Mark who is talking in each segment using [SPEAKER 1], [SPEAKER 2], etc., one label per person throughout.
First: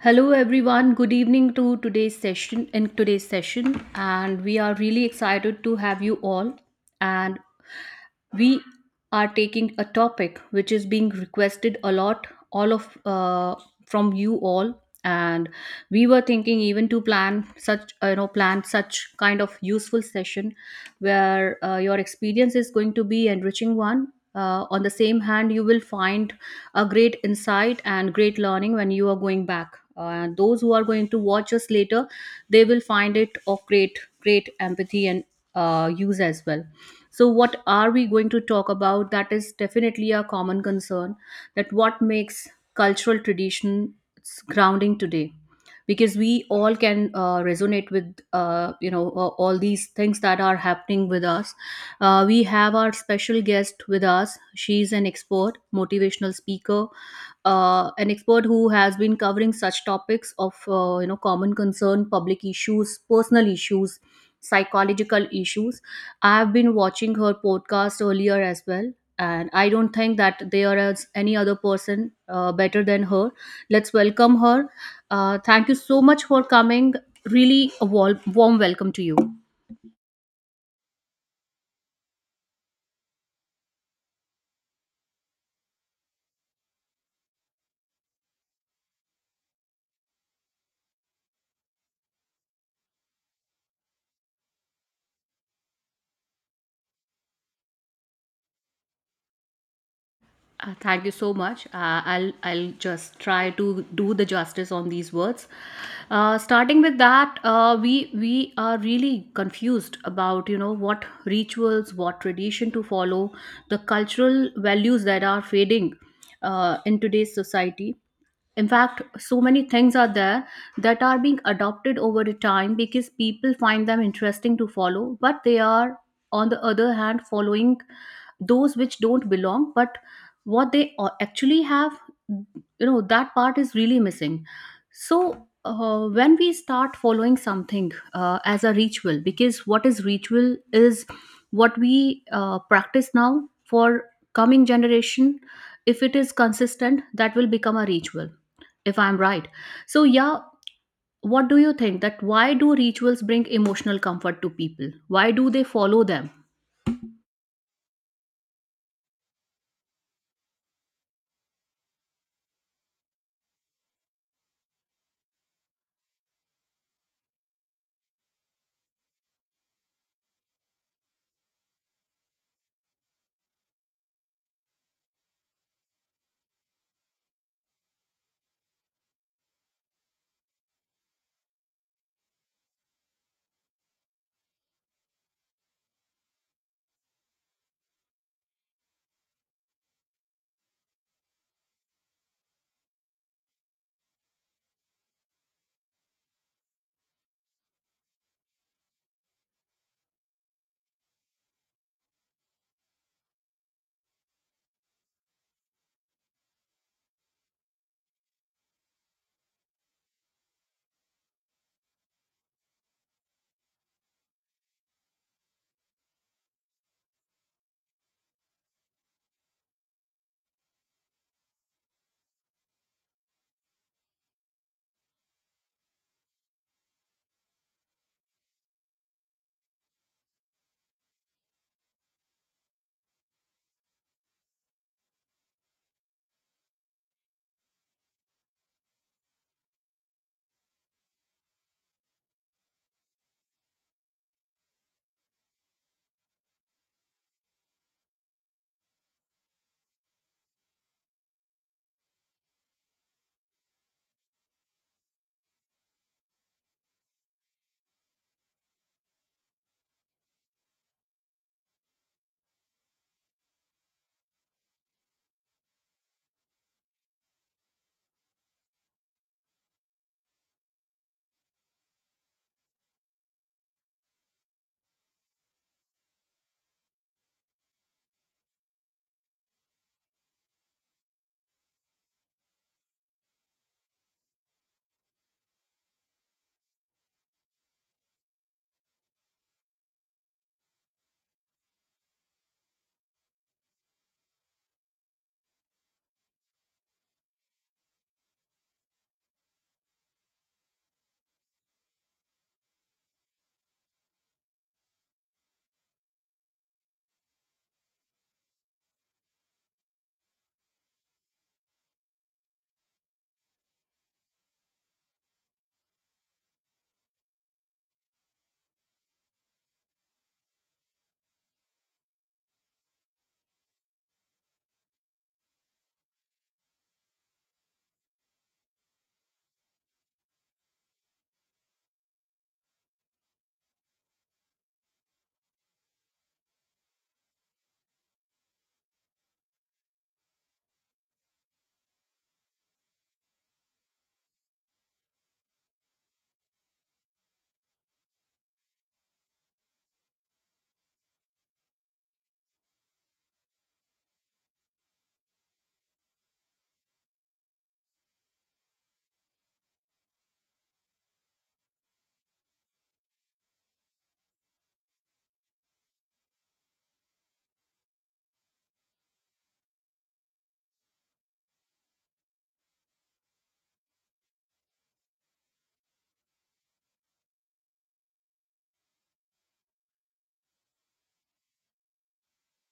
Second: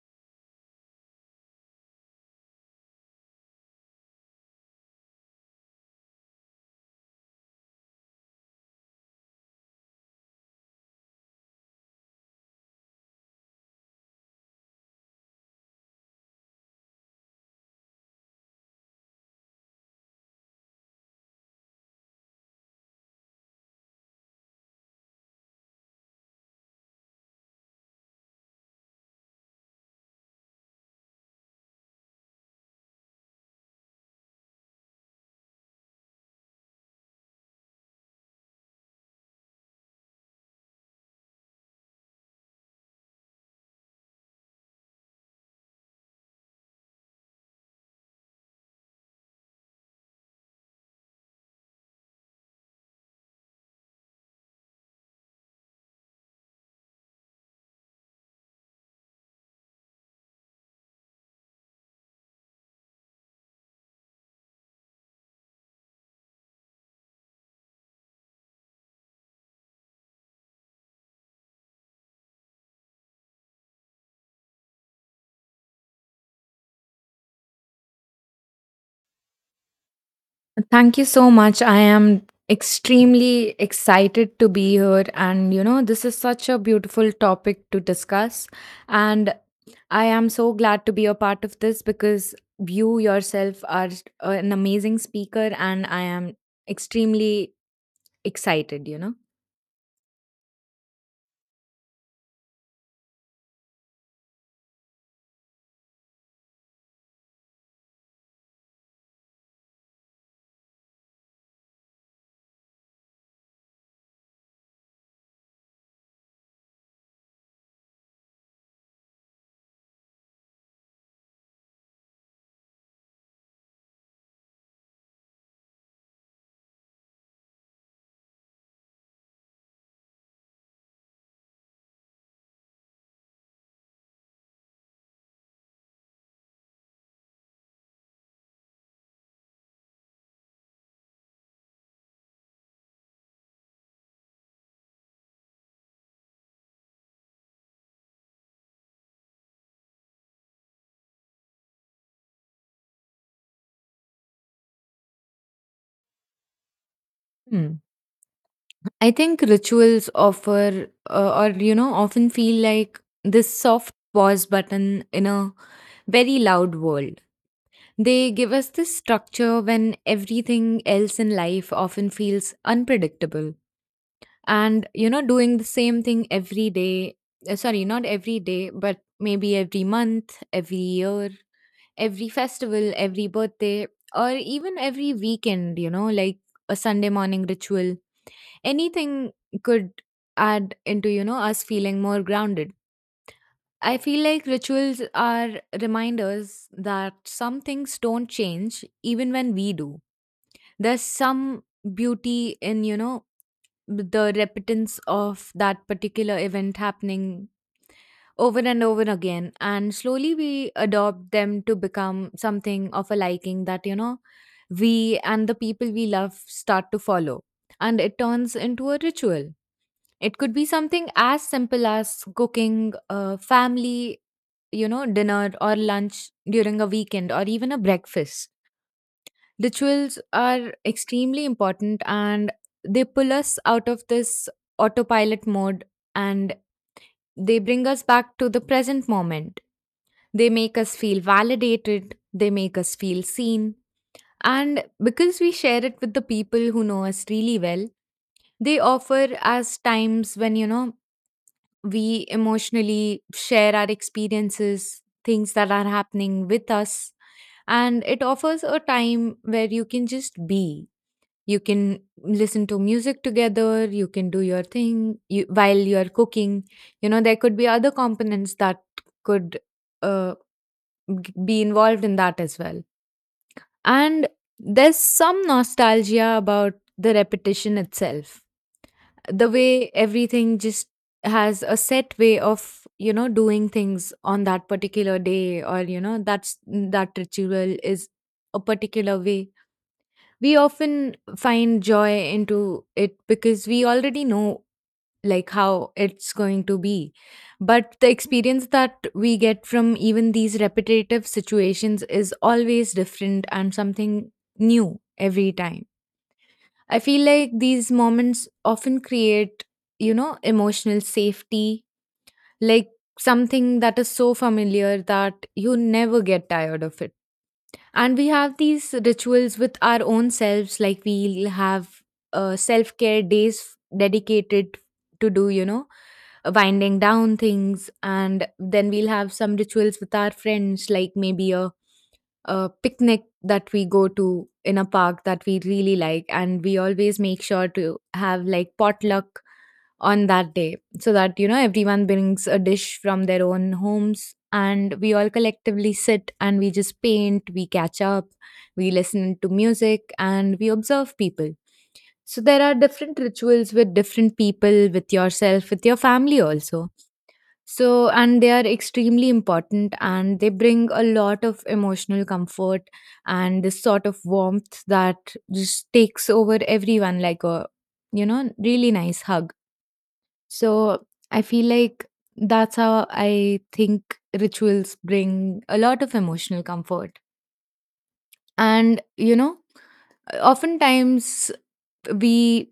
[SPEAKER 1] Hello everyone, good evening to today's session in today's session, and we are really excited to have you all, and we are taking a topic which is being requested a lot all of from you all, and we were thinking even to plan such plan such kind of useful session where your experience is going to be enriching one, on the same hand you will find a great insight and great learning when you are going back. Uh, those who are going to watch us later, they will find it of great great empathy and use as well. So, what are we going to talk about? That is definitely a common concern, that what makes cultural tradition grounding today, because we all can resonate with all these things that are happening with us. We have our special guest with us, she's an expert motivational speaker, an expert who has been covering such topics of common concern, public issues, personal issues, psychological issues. I've been watching her podcast earlier as well, and I don't think that there is any other person better than her. Let's welcome her. Thank you so much for coming. Really a warm welcome to you.
[SPEAKER 2] Thank you so much. I am extremely excited to be here. And, you know, this is such a beautiful topic to discuss. And I am so glad to be a part of this because you yourself are an amazing speaker, and I am extremely excited, you know.
[SPEAKER 1] Thank you so much. I'll just try to do the justice on these words. Starting with that, we are really confused about you know what rituals, what tradition to follow, the cultural values that are fading in today's society. In fact, so many things are there that are being adopted over the time because people find them interesting to follow, but they are, on the other hand, following those which don't belong, but what they actually have, you know, that part is really missing. So when we start following something as a ritual, because what is ritual is what we practice now for coming generation, if it is consistent that will become a ritual, if I'm right. So, yeah, what do you think, that why do rituals bring emotional comfort to people? Why do they follow them?
[SPEAKER 2] Hmm. I think rituals offer, or you know, often feel like this soft pause button in a very loud world. They give us this structure when everything else in life often feels unpredictable. And, you know, doing the same thing every day, sorry, not every day, but maybe every month, every year, every festival, every birthday, or even every weekend, you know, like a Sunday morning ritual. Anything could add into, you know, us feeling more grounded. I feel like rituals are reminders that some things don't change even when we do. There's some beauty in, you know, the repetence of that particular event happening over and over again, and slowly we adopt them to become something of a liking that, you know, we and the people we love start to follow, and it turns into a ritual. It could be something as simple as cooking a family, you know, dinner or lunch during a weekend or even a breakfast. Rituals are extremely important, and they pull us out of this autopilot mode, and they bring us back to the present moment. They make us feel validated, they make us feel seen. And because we share it with the people who know us really well, they offer us times when, you know, we emotionally share our experiences, things that are happening with us. And it offers a time where you can just be, you can listen to music together, you can do your thing you, while you're cooking. You know, there could be other components that could uh, be involved in that as well. And there's some nostalgia about the repetition itself, the way everything just has a set way of, you know, doing things on that particular day, or you know, that's, that ritual is a particular way. We often find joy into it because we already know like how it's going to be, but the experience that we get from even these repetitive situations is always different and something new every time. I feel like these moments often create, you know, emotional safety, like something that is so familiar that you never get tired of it. And we have these rituals with our own selves, like we'll have self care days dedicated to do, you know, winding down things. And then we'll have some rituals with our friends, like maybe a picnic that we go to in a park that we really like. And we always make sure to have like potluck on that day, so that you know everyone brings a dish from their own homes, and we all collectively sit and we just paint, we catch up, we listen to music and we observe people. So there are different rituals with different people, with yourself, with your family also. So, and they are extremely important and they bring a lot of emotional comfort and this sort of warmth that just takes over everyone like a, you know, really nice hug. So I feel like that's how I think rituals bring a lot of emotional comfort. And, you know, oftentimes we,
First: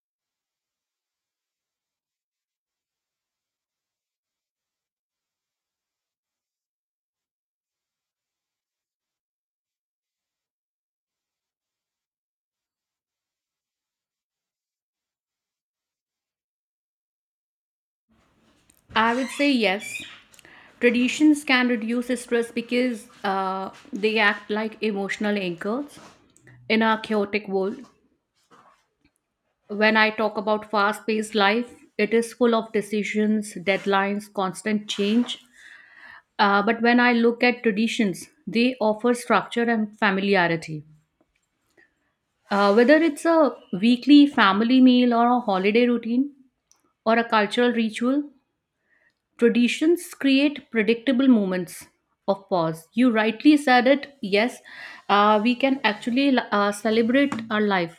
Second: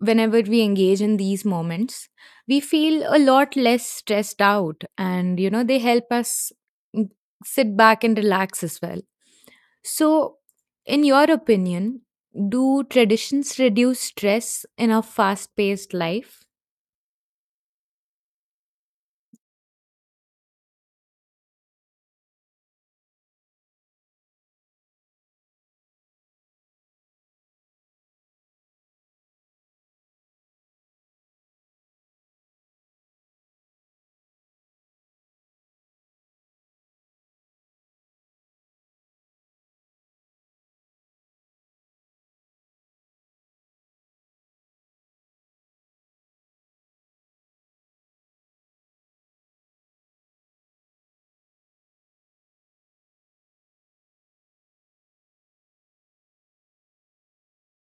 [SPEAKER 2] whenever we engage in these moments, we feel a lot less stressed out. And, you know, they help us mm, sit back and relax as well. So, in your opinion, do traditions reduce stress in a fast paced life?
[SPEAKER 1] I would say yes. Traditions can reduce stress because they act like emotional anchors in a chaotic world. When I talk about fast paced life, it is full of decisions, deadlines, constant change. But when I look at traditions, they offer structure and familiarity. Whether it's a weekly family meal or a holiday routine or a cultural ritual, traditions create predictable moments of pause. You rightly said it, yes, we can actually celebrate our life.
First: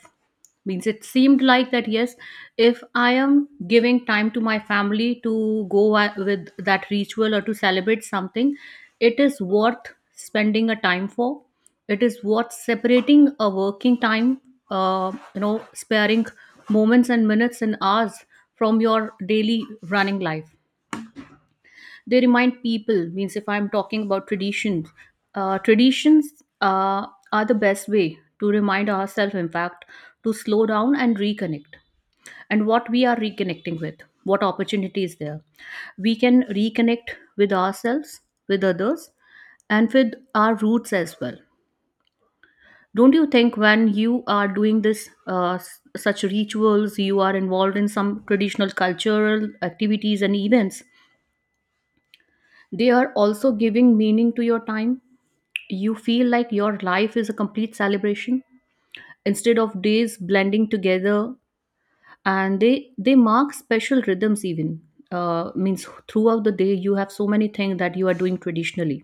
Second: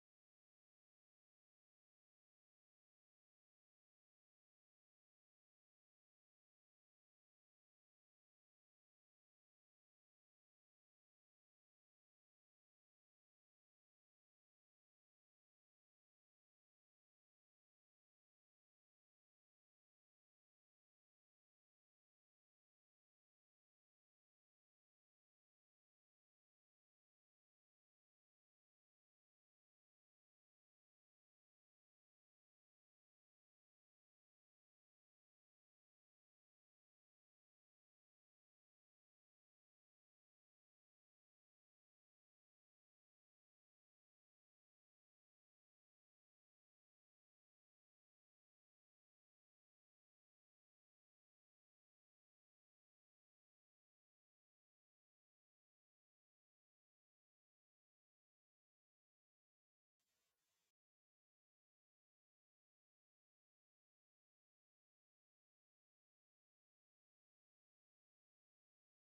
[SPEAKER 1] Means, it seemed like that, yes, if I am giving time to my family to go with that ritual or to celebrate something, it is worth spending a time for, it is worth separating a working time, sparing moments and minutes and hours from your daily running life. They remind people, means, if I'm talking about traditions, traditions uh, are the best way to remind ourselves, in fact, to slow down and reconnect. And what we are reconnecting with, what opportunity is there, we can reconnect with ourselves, with others, and with our roots as well. Don't you think, when you are doing this such rituals, you are involved in some traditional cultural activities and events. They are also giving meaning to your time. You feel like your life is a complete celebration instead of days blending together, and they mark special rhythms even. Means, throughout the day you have so many things that you are doing traditionally.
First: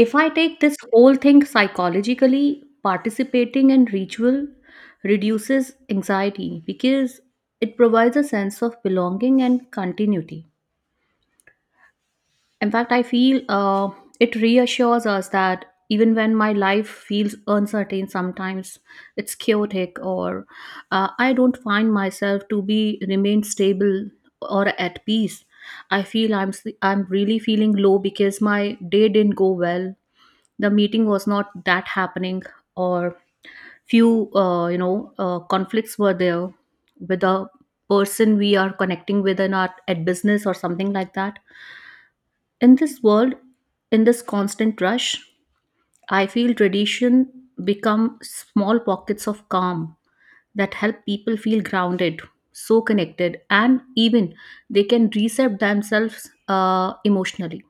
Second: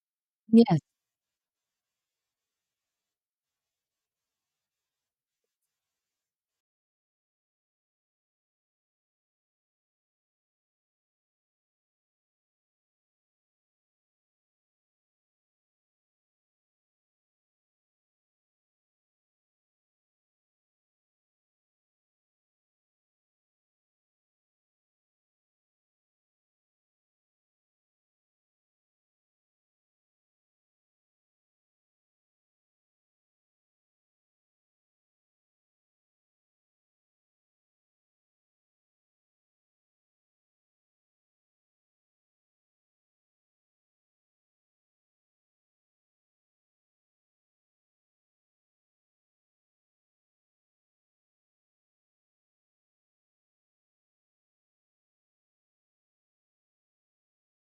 [SPEAKER 1] If I take this
[SPEAKER 2] Yes.
[SPEAKER 1] whole thing psychologically, participating in ritual reduces anxiety because it provides a sense of belonging and continuity. In fact, I feel it reassures us that even when my life feels uncertain, sometimes it's chaotic, or I don't find myself to be remain stable or at peace. I feel I'm really feeling low because my day didn't go well. The meeting was not that happening, or few conflicts were there with the person we are connecting with in our at business or something like that. In this world, in this constant rush, I feel tradition become small pockets of calm that help people feel grounded, so connected, and even they can reset themselves emotionally.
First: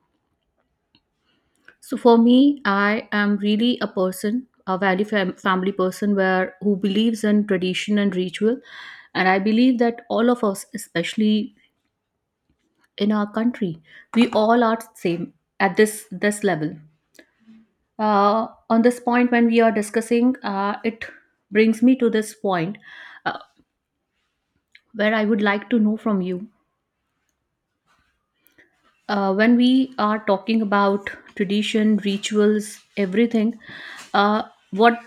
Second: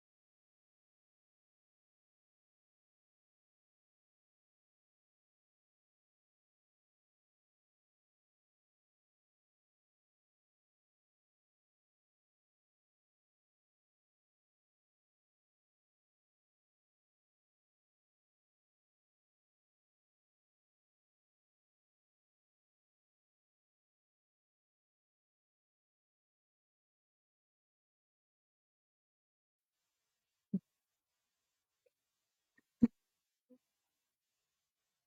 [SPEAKER 1] So for me, I am really a person, a value family person, where who believes in tradition and ritual, and I believe that all of us, especially in our country, we all are same at this level. On this point, when we are discussing, it brings me to this point, uh, where I would like to know from you, when we are talking about tradition, rituals, everything, uh, what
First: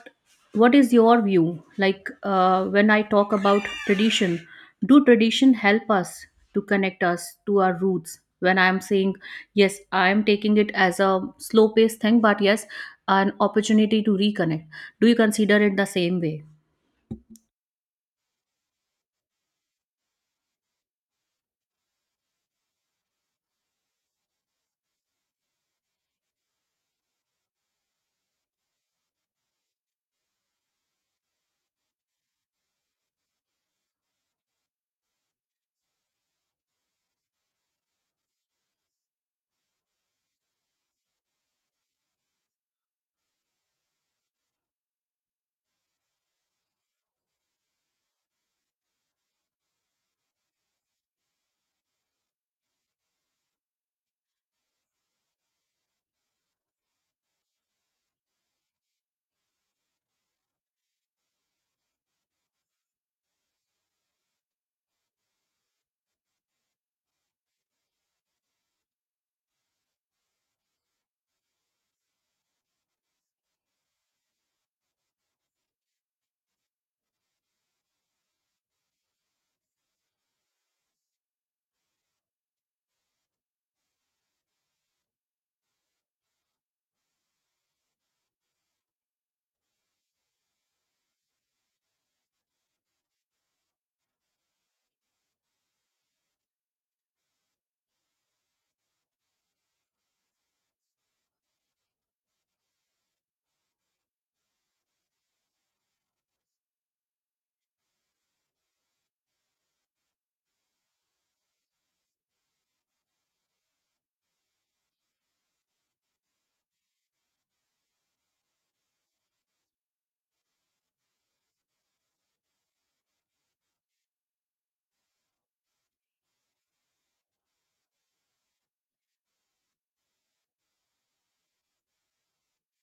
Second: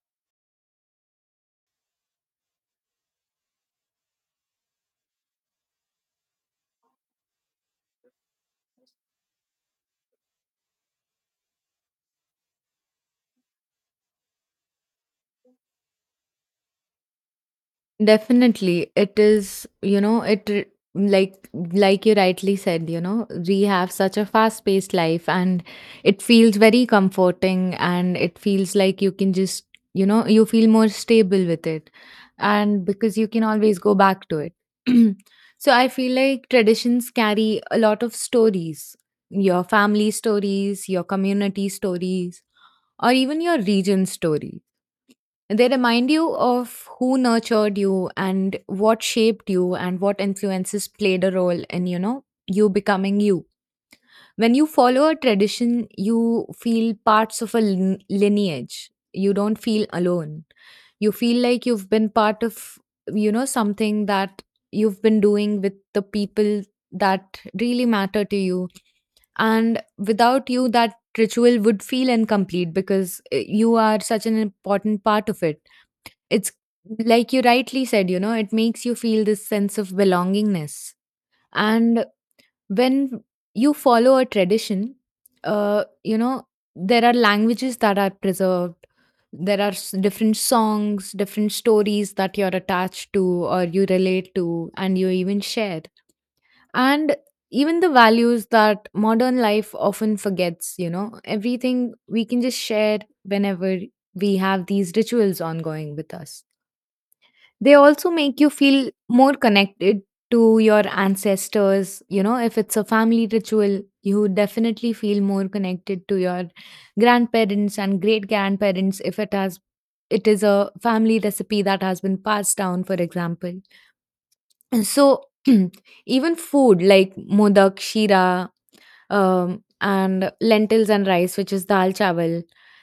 [SPEAKER 1] what is your view, like, when I talk about tradition, do tradition help us to connect us to our roots? When I am saying yes, I am taking it as a slow paced thing, but yes, an opportunity to reconnect. Do you consider it the same way?
[SPEAKER 2] Definitely. It is, you know, like you rightly said, you know, we have such a fast-paced life, and it feels very comforting and it feels like you can just, you know, you feel more stable with it. And because you can always go back to it. So I feel like traditions carry a lot of stories, your family stories, your community stories, or even your region stories. They remind you of who nurtured you and what shaped you and what influences played a role in, you know, you becoming you. When you follow a tradition, you feel parts of a lineage. You don't feel alone. You feel like you've been part of, you know, something that you've been doing with the people that really matter to you. And without you, that ritual would feel incomplete because you are such an important part of it. It's like you rightly said, you know, it makes you feel this sense of belongingness. And when you follow a tradition, you know, there are languages that are preserved. There are different songs, different stories that you're attached to or you relate to, and you even share. And even the values that modern life often forgets, you know, everything we can just share whenever we have these rituals ongoing with us. They also make you feel more connected to your ancestors. You know, if it's a family ritual, you definitely feel more connected to your grandparents and great grandparents, if it has, it is a family recipe that has been passed down, for example. And so even food like modak, shira, and lentils and rice, which is dal chawal.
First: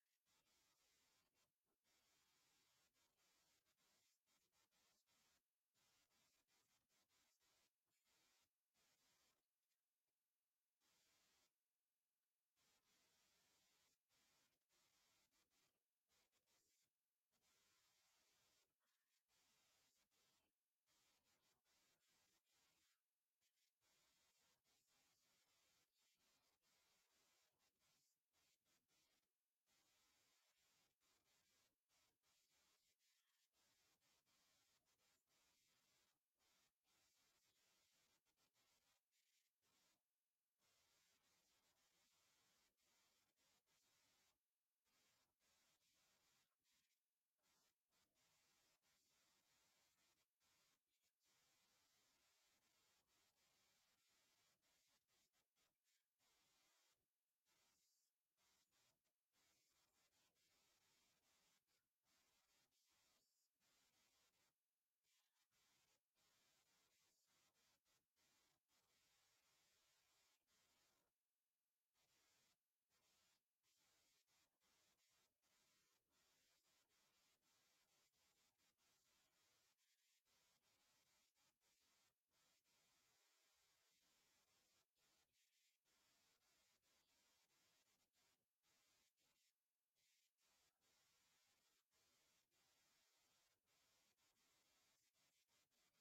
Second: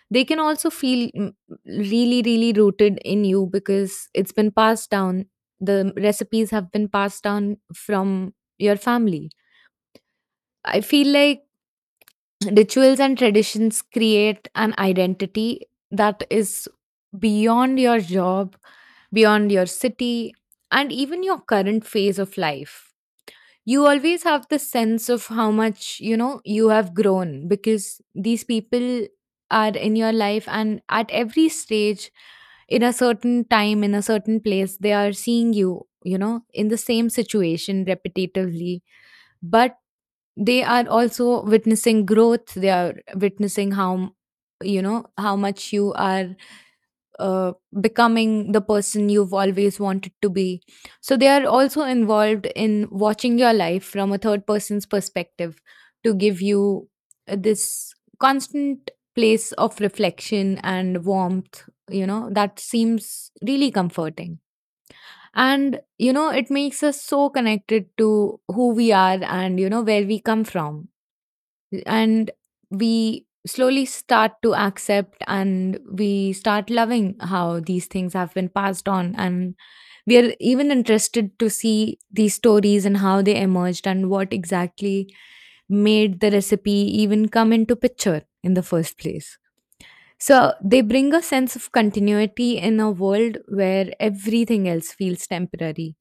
[SPEAKER 2] They can also feel really, really rooted in you because it's been passed down. The recipes have been passed down from your family. I feel like rituals and traditions create an identity that is beyond your job, beyond your city, and even your current phase of life. You always have the sense of how much, you know, you have grown, because these people are in your life and at every stage, in a certain time, in a certain place, they are seeing you, you know, in the same situation repetitively. But they are also witnessing growth, they are witnessing how you know how much you are uh, becoming the person you've always wanted to be. So they are also involved in watching your life from a third person's perspective, to give you this constant place of reflection and warmth, you know, that seems really comforting. And, you know, it makes us so connected to who we are and, you know, where we come from. And we slowly start to accept and we start loving how these things have been passed on, and we are even interested to see these stories and how they emerged and what exactly made the recipe even come into picture in the first place. So they bring a sense of continuity in a world where everything else feels temporary.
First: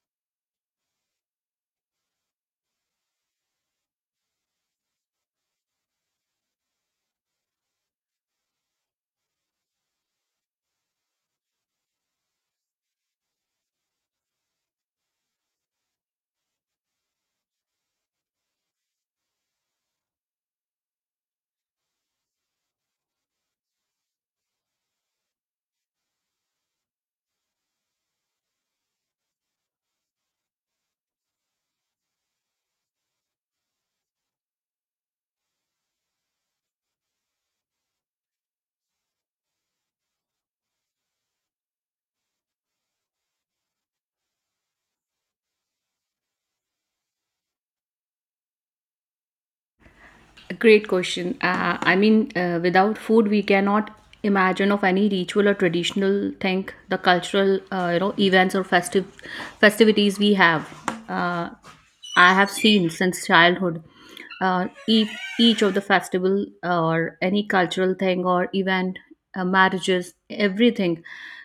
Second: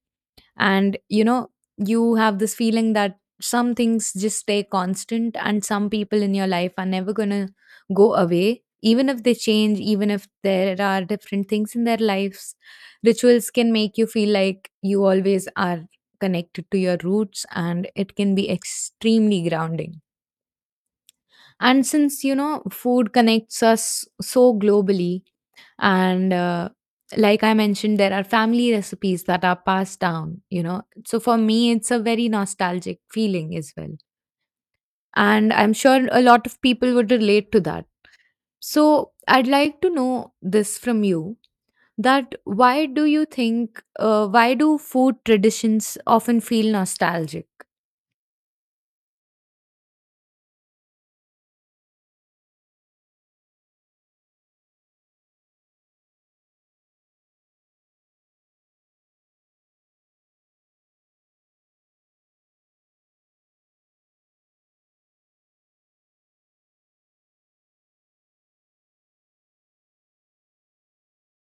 [SPEAKER 2] And you know, you have this feeling that some things just stay constant and some people in your life are never going to go away, even if they change, even if there are different things in their lives. Rituals can make you feel like you always are connected to your roots, and it can be extremely grounding. And since you know food connects us so globally, and like I mentioned, there are family recipes that are passed down, you know. So for me, it's a very nostalgic feeling as well. And I'm sure a lot of people would relate to that. So I'd like to know this from you, that why do you think, why do food traditions often feel nostalgic?
[SPEAKER 1] Great question. I mean, without food, we cannot imagine of any ritual or traditional thing, the cultural, events or festive festivities we have. Uh, I have seen since childhood. Uh, each, each of the festival or any cultural thing or event, marriages, everything,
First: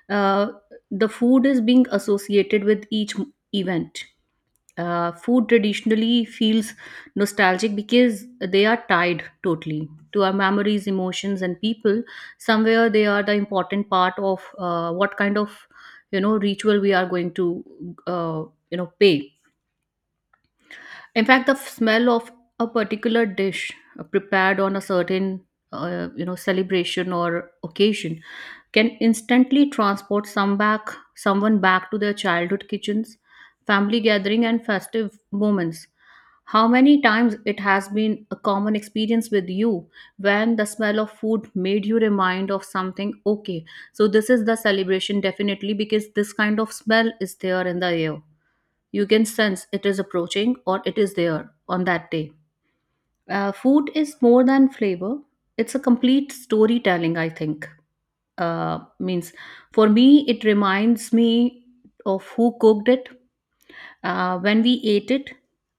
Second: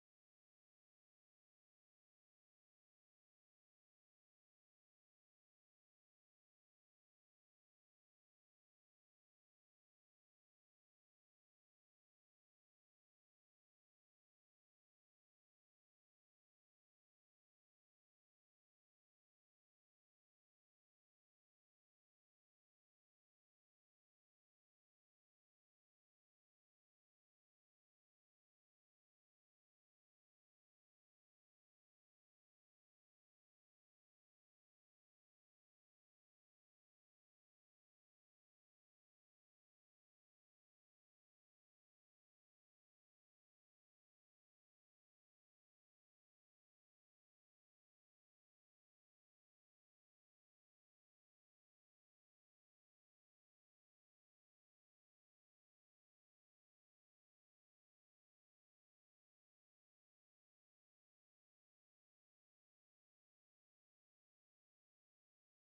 [SPEAKER 1] uh, the food is being associated with each event. Food traditionally feels nostalgic because they are tied totally to our memories, emotions, and people. Somewhere they are the important part of what kind of you know ritual we are going to uh, pay. In fact, the smell of a particular dish prepared on a certain celebration or occasion can instantly transport someone back to their childhood kitchens, family gathering and festive moments. How many times it has been a common experience with you, when the smell of food made you remind of something? Okay, so this is the celebration definitely, because this kind of smell is there in the air, you can sense it is approaching or it is there on that day. Food is more than flavor, it's a complete storytelling, I think. Means, for me, it reminds me of who cooked it, when we ate it,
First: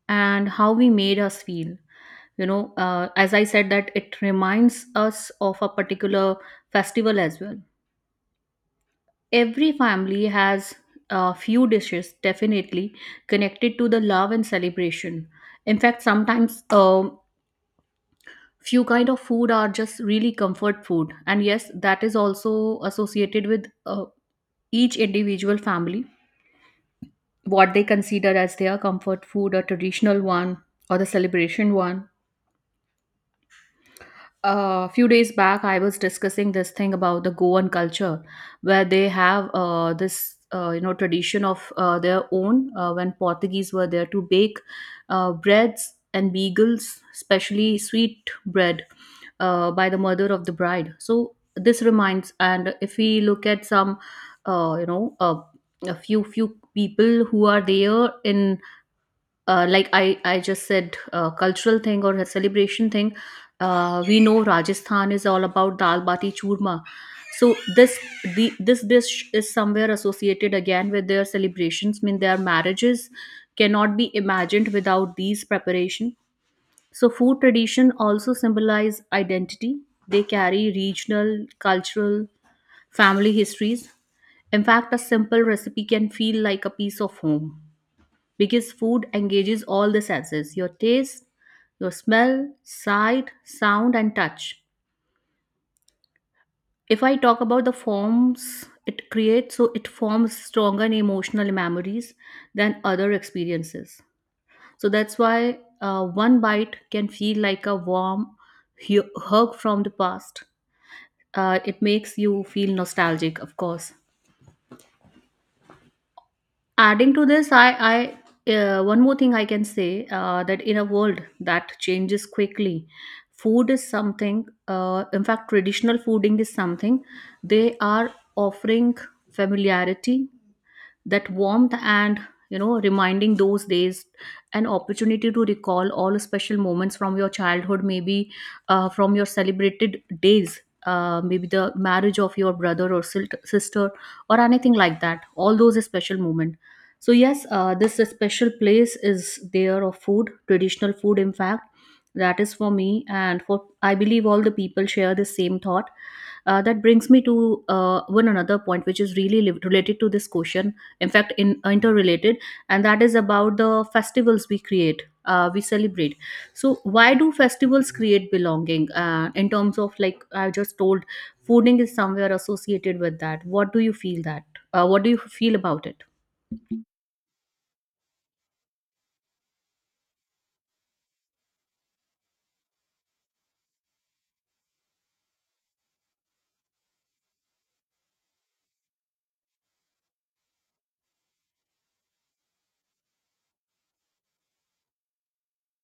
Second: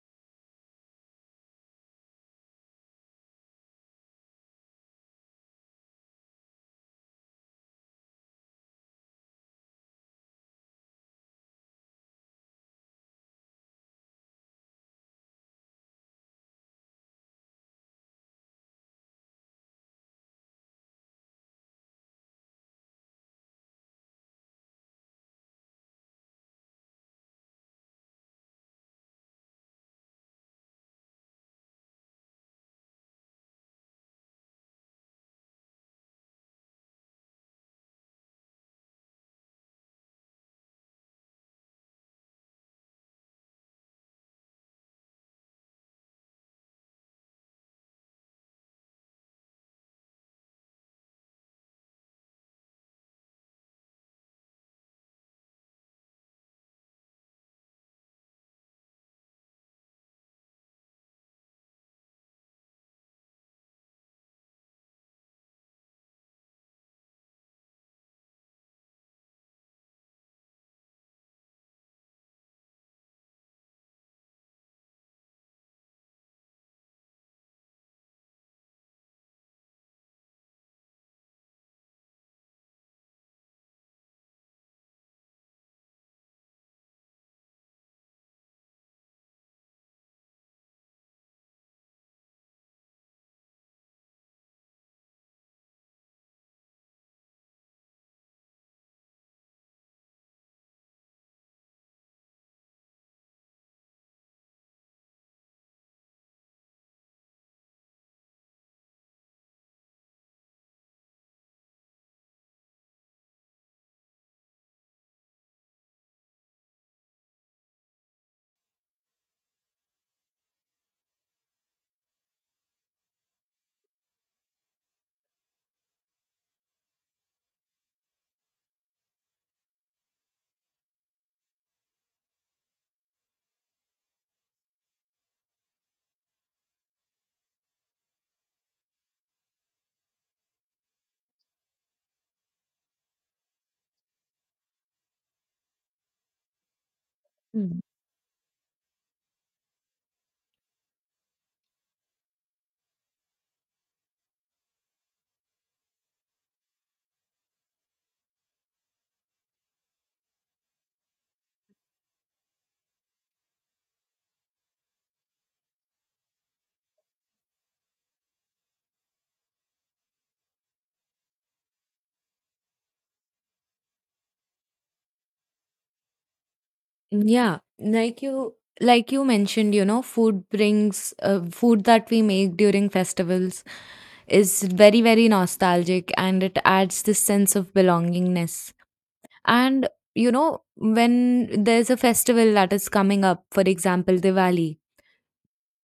[SPEAKER 1] and how we made us feel. You know, as I said, that it reminds us of a particular festival as well. Every family has a few dishes, definitely connected to the love and celebration. In fact, sometimes few kind of food are just really comfort food, and yes, that is also associated with each individual family, what they consider as their comfort food, a traditional one or the celebration one. A few days back I was discussing this thing about the Goan culture, where they have this tradition of their own, when Portuguese were there, to bake breads and beagles, especially sweet bread, by the mother of the bride. So this reminds, and if we look at some uh, you know uh, a few people who are there in, like I just said, cultural thing or a celebration thing. We know Rajasthan is all about dal bati churma. So this this dish is somewhere associated again with their celebrations. I mean, their marriages cannot be imagined without these preparation. So food tradition also symbolize identity. They carry regional, cultural, family histories. In fact, a simple recipe can feel like a piece of home, because food engages all the senses, your taste, your smell, sight, sound, and touch. If I talk about the forms it creates, so it forms stronger and emotional memories than other experiences. So that's why one bite can feel like a warm hug from the past. It makes you feel nostalgic, of course. Adding to this, I one more thing I can say, that in a world that changes quickly, food is something, in fact traditional fooding is something they are offering: familiarity, that warmth, and reminding those days, an opportunity to recall all special moments from your childhood, maybe, from your celebrated days, maybe the marriage of your brother or sister, or anything like that, all those special moments. So yes, this special place is there of food, traditional food, in fact. That is for me, and for, I believe, all the people share the same thought. That brings me to, one another point which is really related to this question, in fact in interrelated. And that is about the festivals we create, we celebrate. So why do festivals create belonging? In terms of, like I just told, fooding is somewhere associated with that. What do you feel that, what do you feel about it?
[SPEAKER 2] Yeah, like you mentioned, you know, food brings food that we make during festivals is very very nostalgic and it adds this sense of belongingness. And you know, when there's a festival that is coming up, for example, Diwali,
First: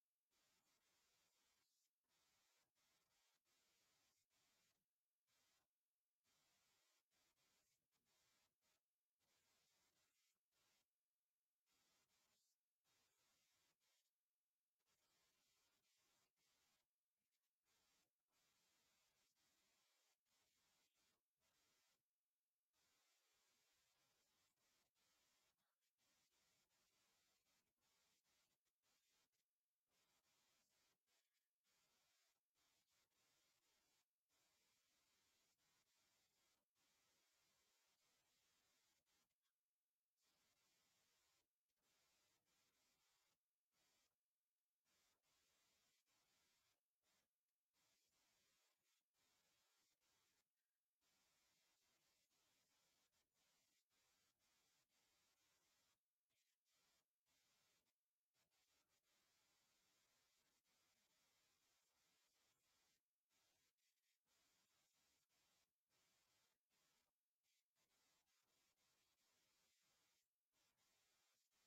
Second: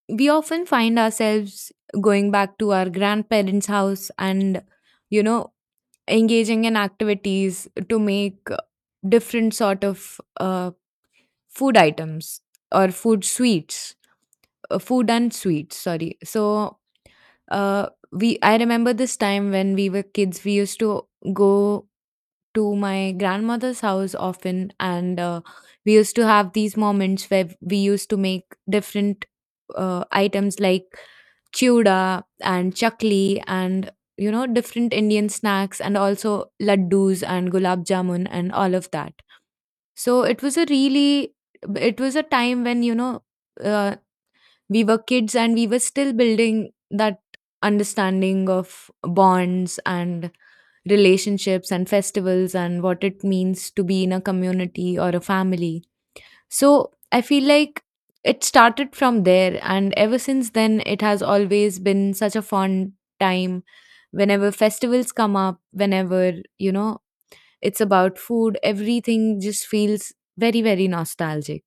[SPEAKER 2] we often find ourselves going back to our grandparents' house and, you know, engaging in activities to make different sort of food items or food sweets, food and sweets, sorry. So uh, we I remember this time when we were kids, we used to go to my grandmother's house often, and we used to have these moments where we used to make different items like chuda and chakli and, you know, different indian snacks and also laddus and gulab jamun and all of that. So it was a really, it was a time when, you know, uh, we were kids and we were still building that understanding of bonds and relationships and festivals and what it means to be in a community or a family. So I feel like it started from there, and ever since then, it has always been such a fun time. Whenever festivals come up, whenever, it's about food, everything just feels very nostalgic.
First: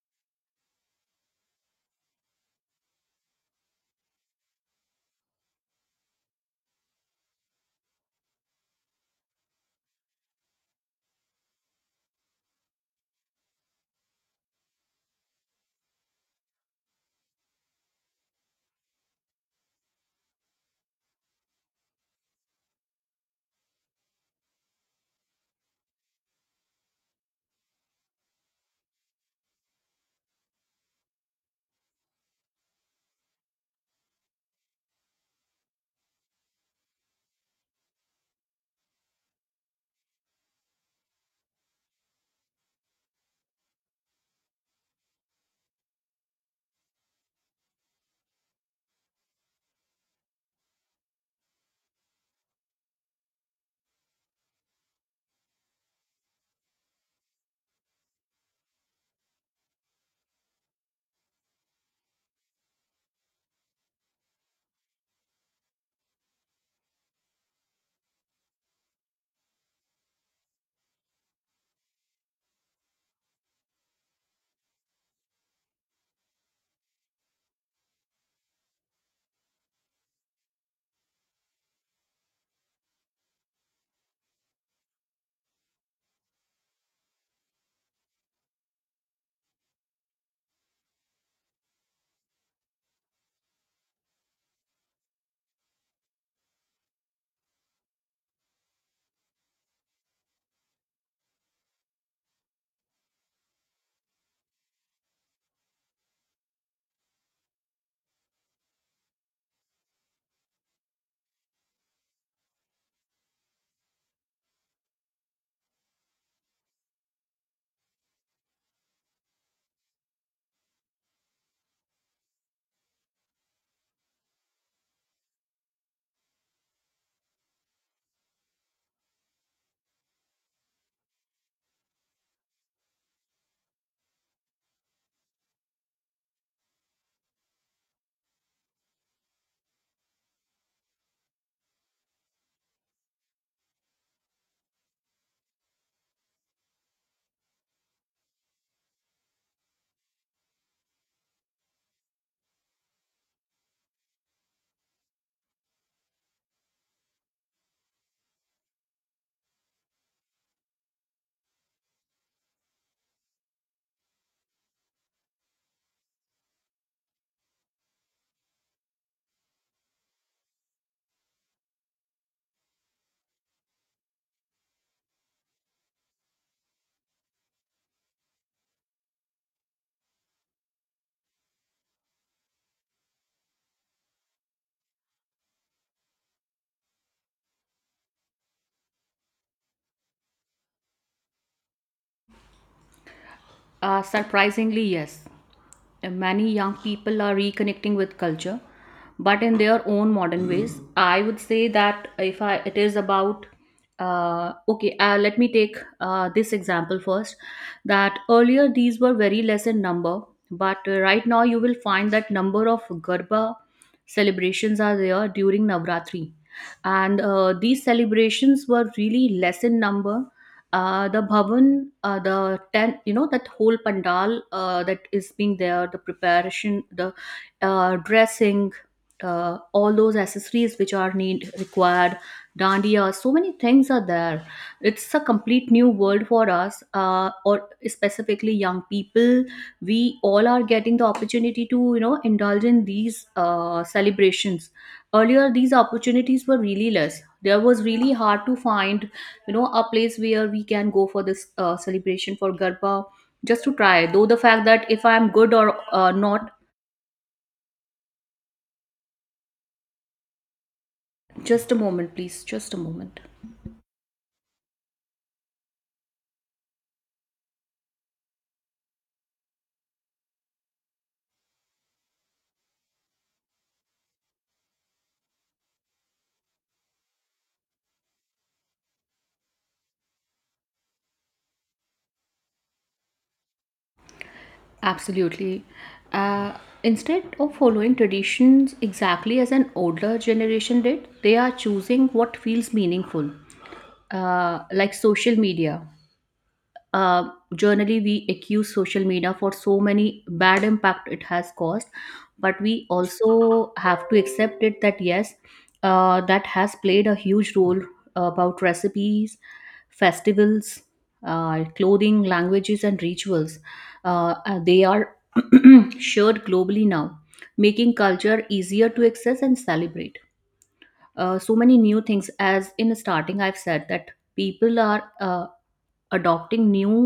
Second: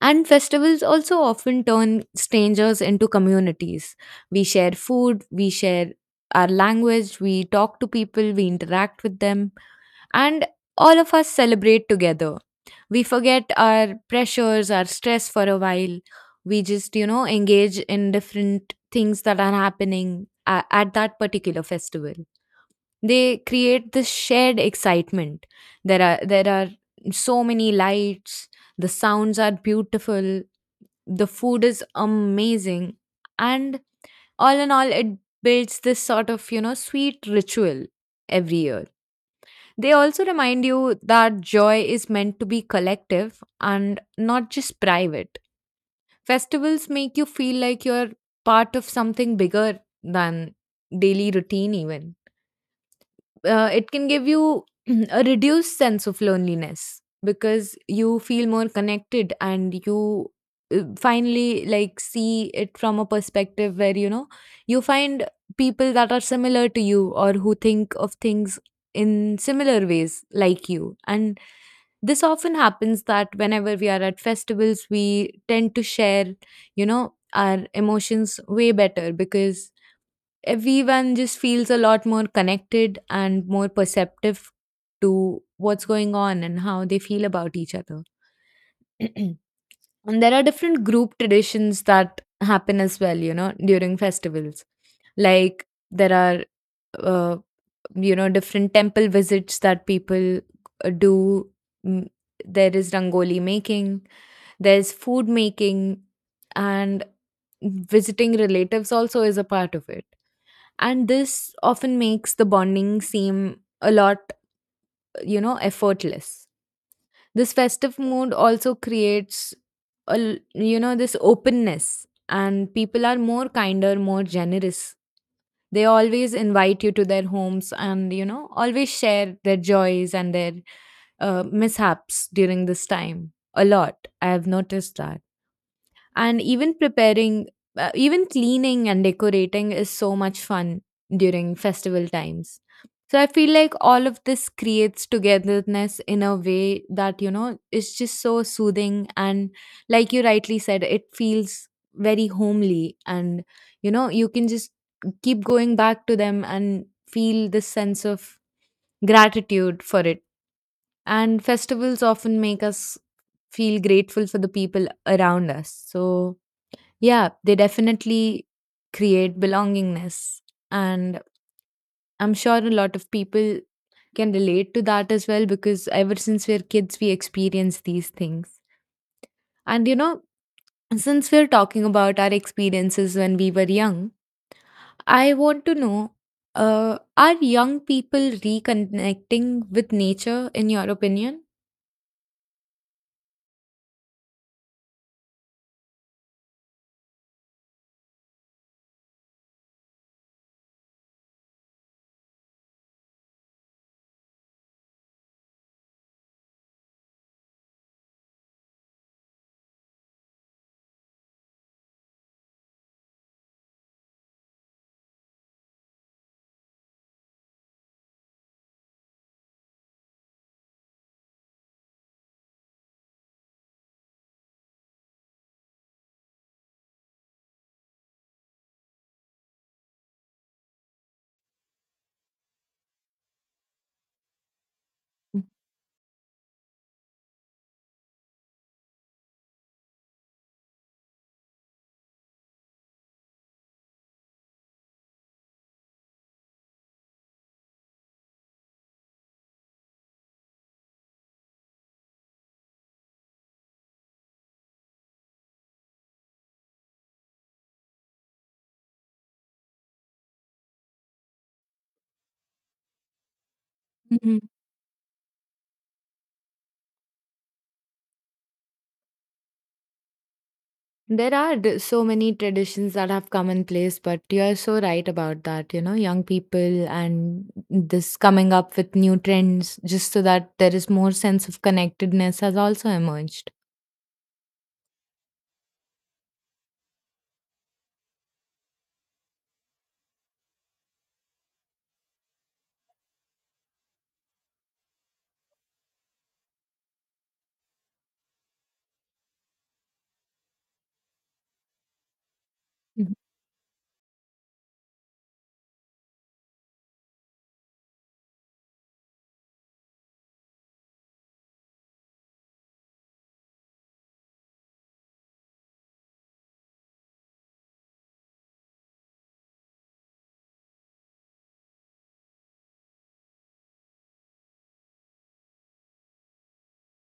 [SPEAKER 2] And festivals also often turn strangers into communities. We share food, we share our language, we talk to people, we interact with them, and all of us celebrate together. We forget our pressures, our stress for a while. We just engage in different things that are happening at that particular festival. They create this shared excitement. There are so many lights, the sounds are beautiful, the food is amazing, and all in all it builds this sort of, sweet ritual every year. They also remind you that joy is meant to be collective and not just private. Festivals make you feel like you're part of something bigger than daily routine even. It can give you a reduced sense of loneliness because you feel more connected, and you finally like see it from a perspective where, you find people that are similar to you or who think of things in similar ways like you. And this often happens, that whenever we are at festivals, we tend to share, our emotions way better because everyone just feels a lot more connected and more perceptive to what's going on and how they feel about each other. And there are different group traditions that happen as well, you know, during festivals. Like, there are uh, you know, different temple visits that people do. Mm, there is rangoli making, there's food making, and visiting relatives also is a part of it. And this often makes the bonding seem a lot, effortless. This festive mood also creates you know, this openness, and people are more kinder, more generous. They always invite you to their homes and, always share their joys and their mishaps during this time a lot. I have noticed that. And even preparing, even cleaning and decorating is so much fun during festival times. So I feel like all of this creates togetherness in a way that, you know, is just so soothing. And like you rightly said, it feels very homely. And, you know, you can just keep going back to them and feel this sense of gratitude for it. And festivals often make us feel grateful for the people around us. So, yeah, they definitely create belongingness. And I'm sure a lot of people can relate to that as well, because ever since we're kids, we experience these things. And you know, since we're talking about our experiences when we were young, I want to know, are young people reconnecting with nature, in your opinion?
[SPEAKER 1] Surprisingly, yes. Many young people are reconnecting with culture, but in their own modern ways. I would say that, if I, it is about, okay, let me take this example first. That earlier these were very less in number, but right now you will find that number of Garba celebrations are there during Navratri, and these celebrations were really less in number. The bhavan, the tent, you know, that whole pandal that is being there, the preparation, the dressing, all those accessories which are need required, dandiya, so many things are there. It's a complete new world for us, or specifically young people. We all are getting the opportunity to, you know, indulge in these celebrations. Earlier, these opportunities were really less. There was really hard to find, you know, a place where we can go for this celebration, for garba, just to try though, the fact that if I am good or not. Just a moment, please, just a moment.
[SPEAKER 2] Mhm. There are so many traditions that have come in place, but you're so right about that. You know, young people and this coming up with new trends just so that there is more sense of connectedness has also emerged.
[SPEAKER 1] Absolutely. Uh, Instead of following traditions exactly as an older generation did, they are choosing what feels meaningful, like social media. uh, Generally we accuse social media for so many bad impact it has caused, but we
[SPEAKER 2] Mhm.
[SPEAKER 1] also have to accept it that yes, that has played a huge role, about recipes, festivals, clothing, languages and rituals. They are shared globally now, making culture easier to access and celebrate. So many new things, as in the starting I've said, that people are, adopting new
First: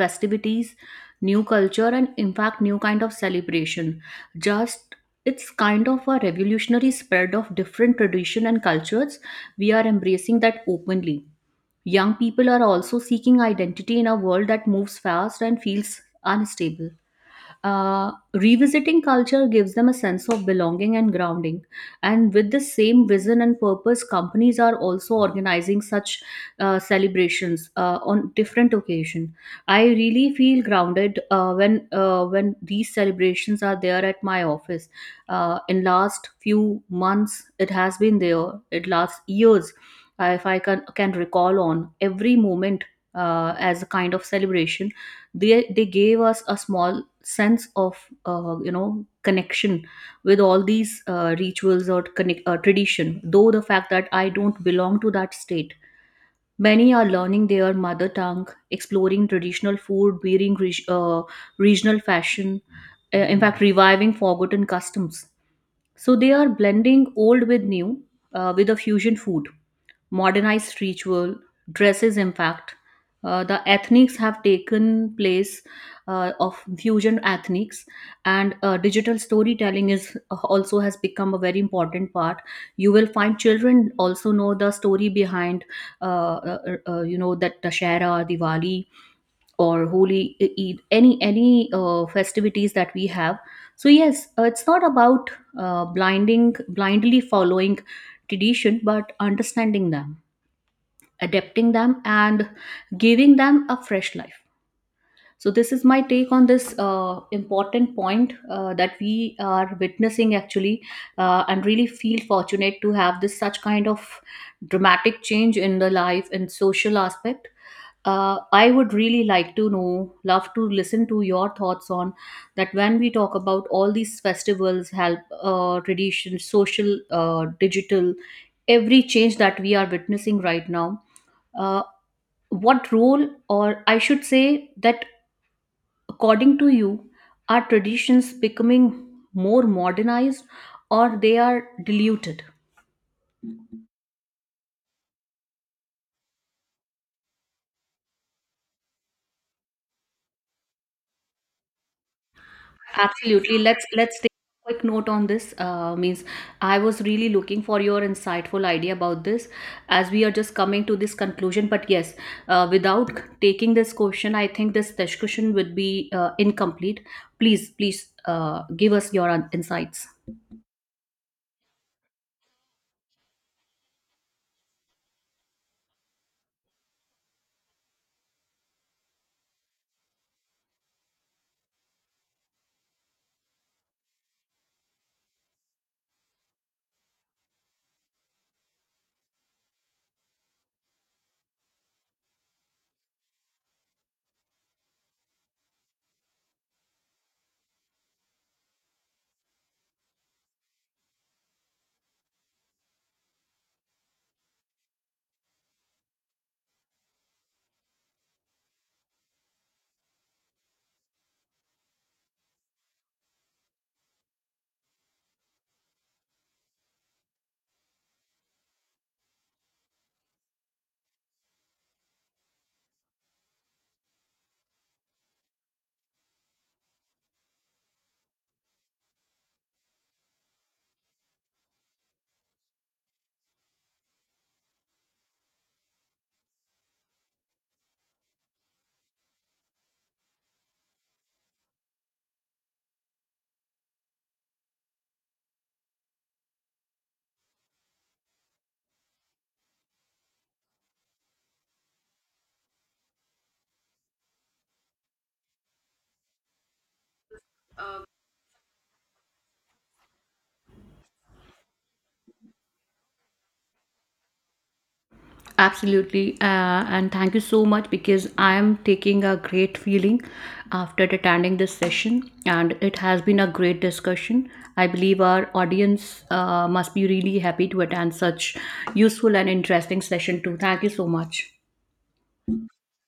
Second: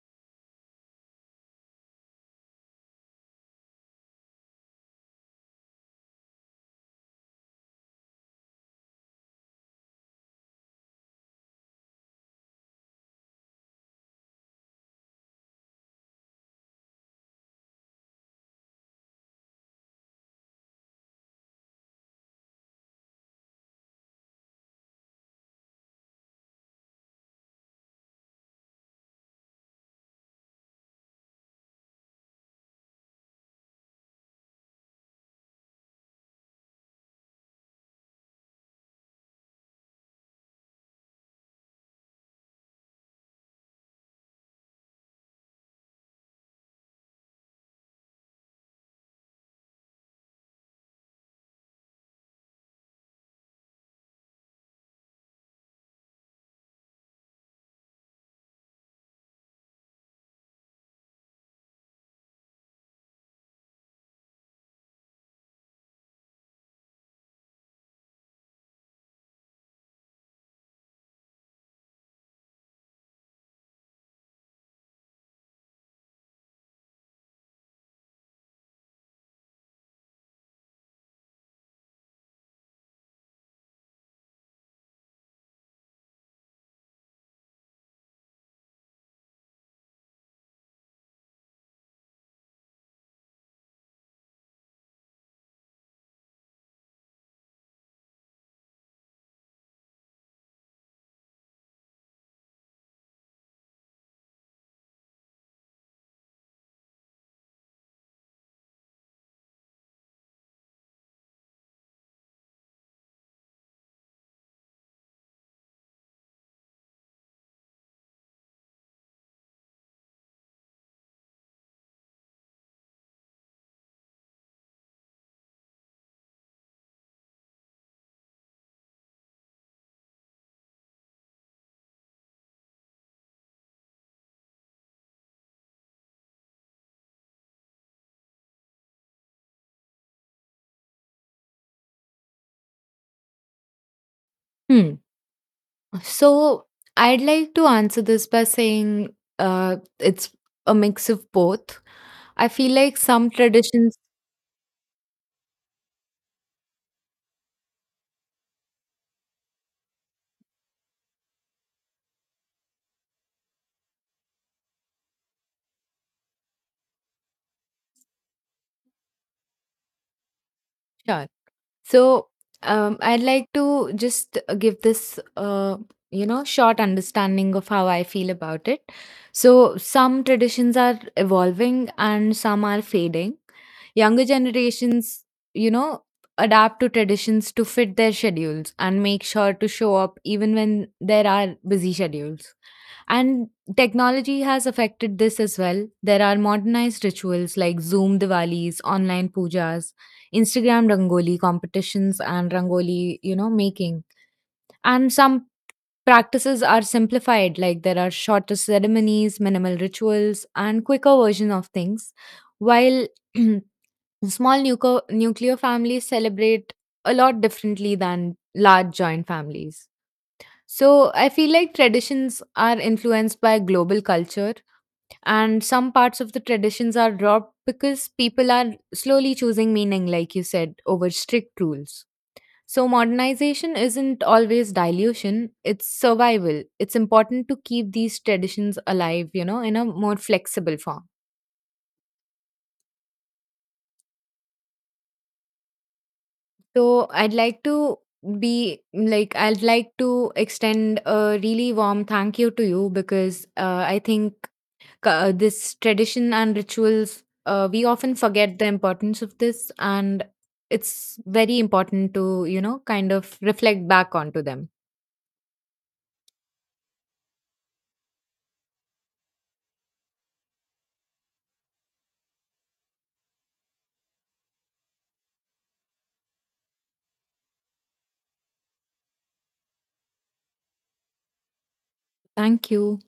[SPEAKER 1] festivities, new culture, and in fact new kind of celebration. Just, it's kind of a revolutionary spread of different tradition and cultures. We are embracing that openly. Young people are also seeking identity in a world that moves fast and feels unstable. Revisiting culture gives them a sense of belonging and grounding. And with the same vision and purpose, companies are also organizing such celebrations on different occasion. I really feel grounded when these celebrations are there at my office. In last few months, it has been there. It lasts years. If I can recall on every moment as a kind of celebration, they gave us a small sense of, you know, connection with all these rituals, or tradition, though the fact that I don't belong to that state. Many are learning their mother tongue, exploring traditional food, wearing regional fashion, in fact reviving forgotten customs. So they are blending old with new, with a fusion food, modernized ritual, dresses impact. The ethnics have taken place of fusion ethnics. And digital storytelling is also has become a very important part. You will find children also know the story behind, uh, you know, that dashera, diwali, or Holy Eid, any festivities that we have. So yes, it's not about blinding blindly following tradition, but understanding them, adapting them, and giving them a fresh life. So this is my take on this important point that we are witnessing actually, and really feel fortunate to have this such kind of dramatic change in the life and social aspect. I would really like to know, love to listen to your thoughts on that. When we talk about all these festivals, help, tradition, social, digital, every change that we are witnessing right now, Uh, what role, or I should say, that according to you, are traditions becoming more modernized, or they are diluted?
[SPEAKER 2] Hmm. So I'd like to answer this by saying, it's a mix of both. I feel like some
[SPEAKER 1] Absolutely. let's
[SPEAKER 2] traditions.
[SPEAKER 1] let's take a quick note on this. Means I was really looking for your insightful idea about this, as we are just coming to this conclusion. But yes, without taking this question, I think this discussion would be incomplete. Please, give us your insights.
[SPEAKER 2] Sure. So I'd like to just give this, you know, short understanding of how I feel about it. So some traditions are evolving and some are fading. Younger generations, you know, adapt to traditions to fit their schedules and make sure to show up even when there are busy schedules. And technology has affected this as well. There are modernized rituals like Zoom Diwalis, online pujas, Instagram Rangoli competitions, and Rangoli, you know, making. And some practices are simplified, like there are shorter ceremonies, minimal rituals, and quicker version of things. While nuclear families celebrate a lot differently than large joint families. So I feel like traditions are influenced by global culture, and some parts of the traditions are dropped because people are slowly choosing meaning, like you said, over strict rules. So, modernization isn't always dilution, it's survival. It's important to keep these traditions alive, you know, in a more flexible form. So, I'd like to extend a really warm thank you to you, because I think this tradition and rituals, we often forget the importance of this, and it's very important to, you know, kind of reflect back onto them.
[SPEAKER 1] Absolutely. And thank you so much, because I am taking a great feeling after attending this session. And it has been a great discussion. I believe our audience must be really happy to attend such useful and interesting session too. Thank you so much.
[SPEAKER 2] Thank you.